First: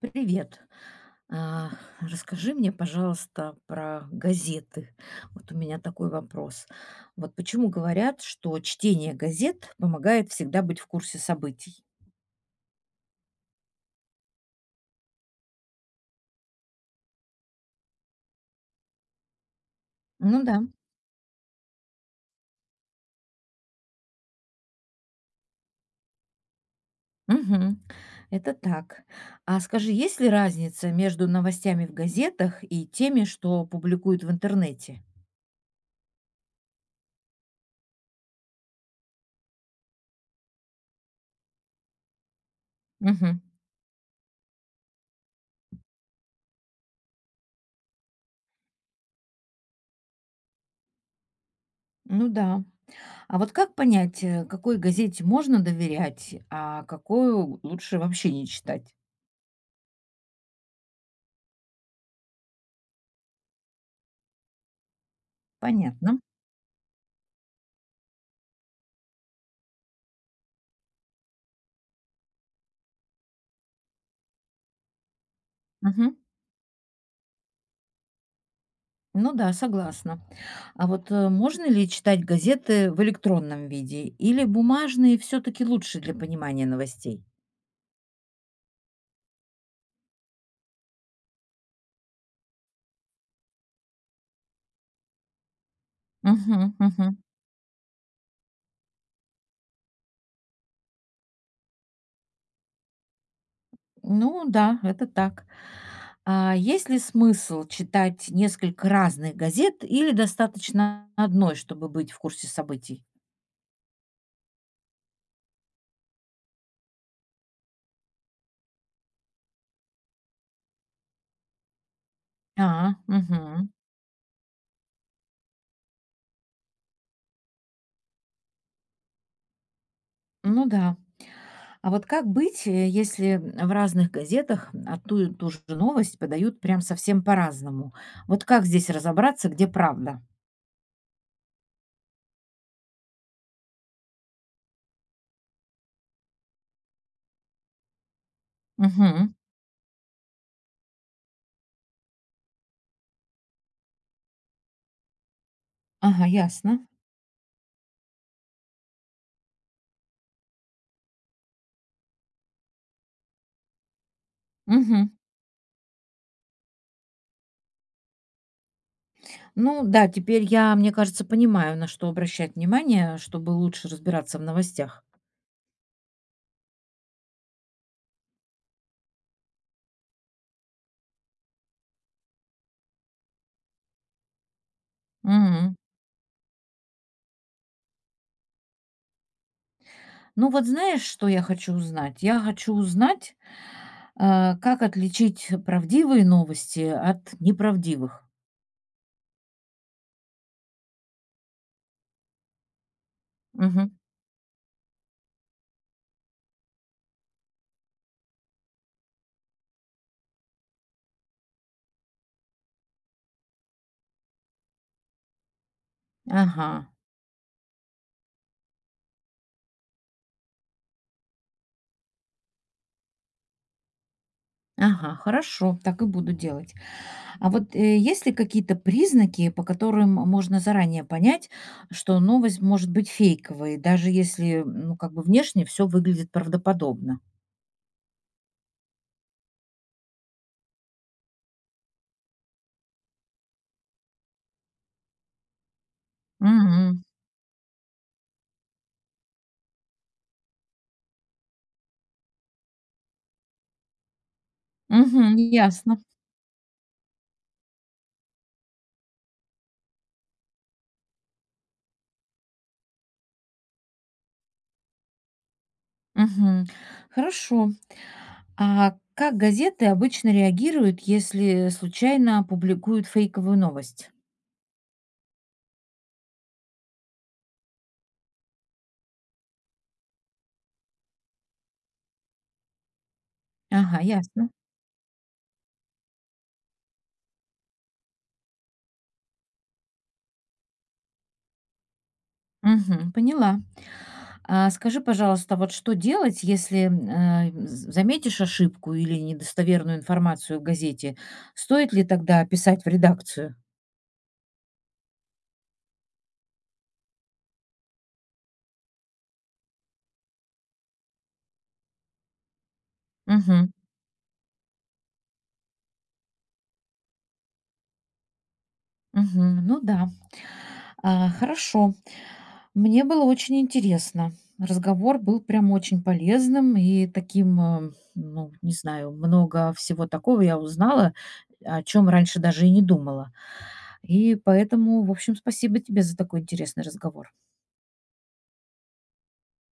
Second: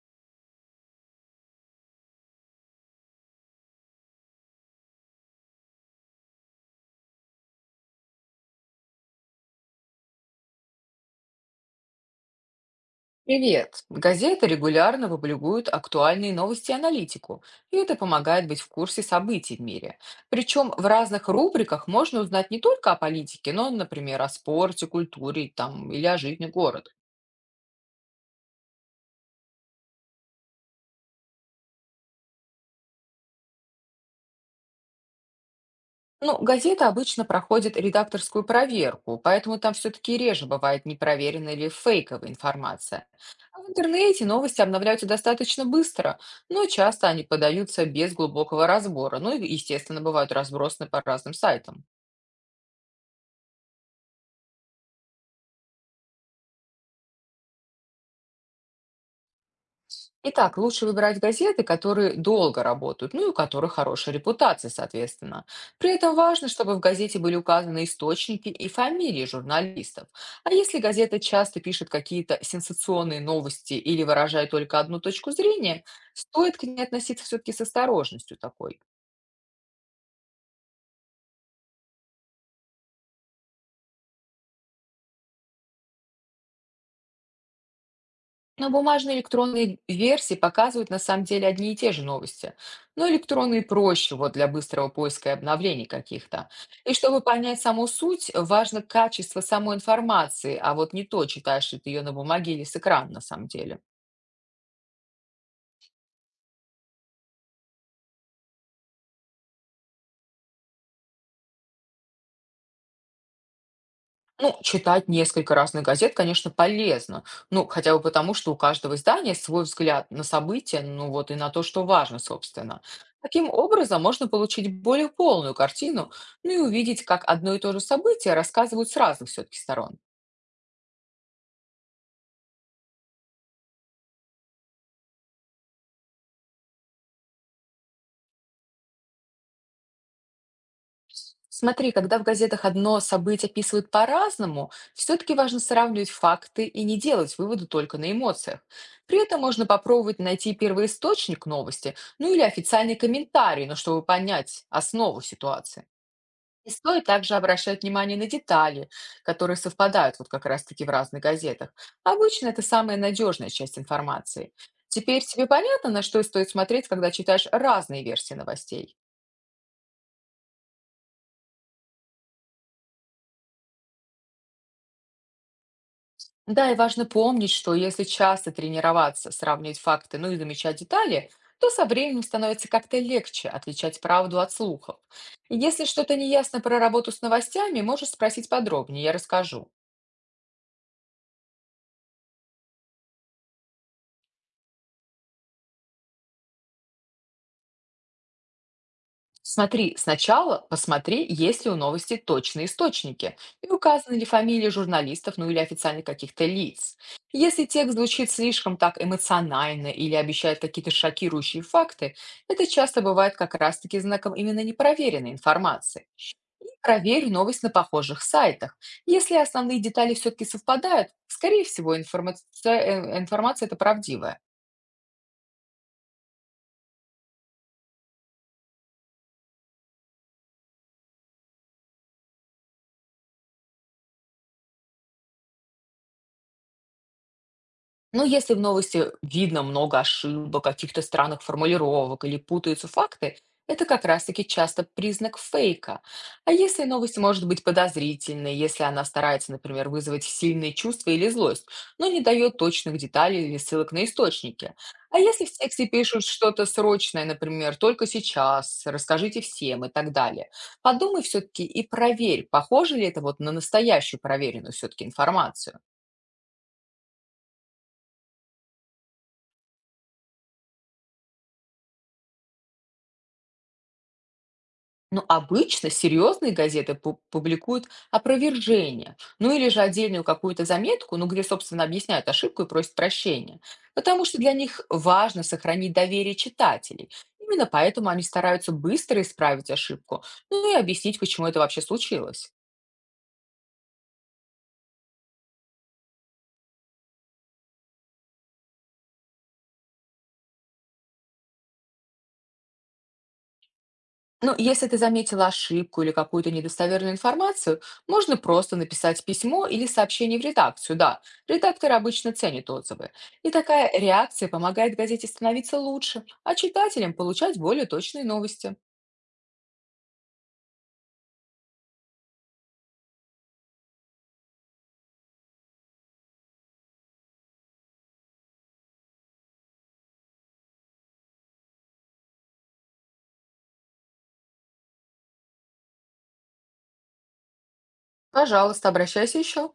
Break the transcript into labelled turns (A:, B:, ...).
A: Привет. А, Расскажи мне, пожалуйста, про газеты. Вот у меня такой вопрос. Вот почему говорят, что чтение газет помогает всегда быть в курсе событий?
B: Привет! Газеты регулярно публикуют актуальные новости и аналитику, и это помогает быть в курсе событий в мире.
A: Ну да.
B: Причем в разных рубриках можно узнать не только о политике, но, например, о спорте, культуре там, или о жизни города.
A: Мгм. Это так. А скажи, есть ли разница между новостями в газетах и теми, что публикуют в интернете?
B: Ну, газеты обычно проходят редакторскую проверку, поэтому там все-таки реже бывает непроверенная или фейковая информация.
A: Мгм.
B: А в интернете новости обновляются достаточно быстро, но часто они подаются без глубокого разбора. Ну и, естественно, бывают разбросаны по разным сайтам.
A: Ну да. А вот как понять, какой газете можно доверять, а какую лучше вообще не читать?
B: Итак, лучше выбирать газеты, которые долго работают, ну и у которых хорошая репутация, соответственно. При этом
A: Понятно.
B: важно, чтобы в газете были указаны источники и фамилии журналистов. А если газета часто пишет какие-то сенсационные новости или выражает только одну точку зрения,
A: Мгм.
B: стоит к ней относиться все-таки с осторожностью такой.
A: Ну да, согласна. А вот можно ли читать газеты в электронном виде или бумажные все-таки лучше для понимания новостей?
B: Но бумажные и электронные версии показывают на самом деле одни и те же новости. Но электронные проще вот для быстрого поиска и обновлений каких-то.
A: Мгм,
B: И
A: мгм.
B: чтобы понять саму суть, важно качество самой информации, а вот не то, читаешь ли ты ее на бумаге или с экрана на самом деле.
A: Ну да, это так. А есть ли смысл читать несколько разных газет или достаточно одной, чтобы быть в курсе событий?
B: Ну, читать несколько разных газет, конечно, полезно. Ну, хотя бы потому, что у каждого издания свой взгляд на события, ну вот и на то, что важно,
A: А,
B: собственно. Таким
A: мгм.
B: образом, можно получить более полную картину, ну и увидеть, как одно и то же событие рассказывают с разных все-таки сторон.
A: Ну да. А вот как быть, если в разных газетах одну и ту же новость подают прям совсем по-разному? Вот как здесь разобраться, где правда?
B: Смотри, когда в газетах одно событие описывают по-разному, все-таки важно сравнивать факты и не делать выводы только на эмоциях. При
A: Мгм.
B: этом можно попробовать найти первоисточник новости, ну или официальный комментарий, но чтобы понять основу ситуации.
A: Ага,
B: И
A: ясно.
B: стоит также обращать внимание на детали, которые совпадают вот как раз-таки в разных газетах. Обычно это самая надежная часть информации.
A: Мгм.
B: Теперь тебе понятно, на что стоит смотреть, когда читаешь разные версии новостей?
A: Ну да, теперь я, мне кажется, понимаю, на что обращать внимание, чтобы лучше разбираться в новостях.
B: Да, и важно помнить, что если часто тренироваться, сравнивать факты, ну и замечать детали, то со временем становится как-то легче отличать правду от слухов.
A: Мгм.
B: Если что-то неясно про работу с новостями, можешь спросить подробнее, я расскажу.
A: Ну вот знаешь, что я хочу узнать? Я хочу узнать, а, как отличить правдивые новости от неправдивых.
B: Смотри, сначала посмотри, есть ли у новости точные источники и
A: Мгм.
B: указаны ли фамилии журналистов, ну или официальных каких-то лиц. Если текст звучит слишком так эмоционально или обещает какие-то шокирующие факты, это часто бывает как раз-таки знаком именно непроверенной информации. И
A: Ага.
B: проверь новость на похожих сайтах. Если основные детали все-таки совпадают, скорее всего, информация это правдивая.
A: Ага, хорошо, так и буду делать. А вот есть ли какие-то признаки, по которым можно заранее понять, что новость может быть фейковой, даже если, ну, как бы внешне все выглядит правдоподобно?
B: Ну, если в новости видно много ошибок, каких-то странных формулировок или путаются факты, это как раз-таки часто признак фейка. А если
A: Мгм.
B: новость может быть подозрительной, если она старается, например, вызвать сильные чувства или злость, но не дает точных деталей или ссылок на источники. А
A: Мгм,
B: если в тексте
A: ясно.
B: пишут что-то срочное, например, только сейчас, расскажите всем и так далее, подумай все-таки и проверь, похоже ли это вот на настоящую проверенную все-таки информацию.
A: Мгм. Хорошо. А как газеты обычно реагируют, если случайно публикуют фейковую новость?
B: Ну, обычно серьезные газеты публикуют опровержение, ну или же отдельную какую-то заметку, ну где, собственно, объясняют ошибку и просят прощения,
A: Ага,
B: потому что
A: ясно.
B: для них важно сохранить доверие читателей. Именно поэтому они стараются быстро исправить ошибку, ну и объяснить, почему это вообще случилось.
A: Мгм. Поняла. А скажи, пожалуйста, вот что делать, если, заметишь ошибку или недостоверную информацию в газете? Стоит ли тогда писать в редакцию?
B: Ну, если ты заметила ошибку или какую-то недостоверную информацию, можно просто написать письмо или сообщение в редакцию. Да, редакторы обычно ценят отзывы. И
A: Мгм.
B: такая реакция помогает газете становиться лучше, а читателям получать более точные новости.
A: Мгм. Ну да. А, хорошо. Мне было очень интересно. Разговор был прям очень полезным и таким, ну, не знаю, много всего такого я узнала, о чем раньше даже и не думала. И поэтому, в общем, спасибо тебе за такой интересный разговор.
B: Пожалуйста, обращайся еще.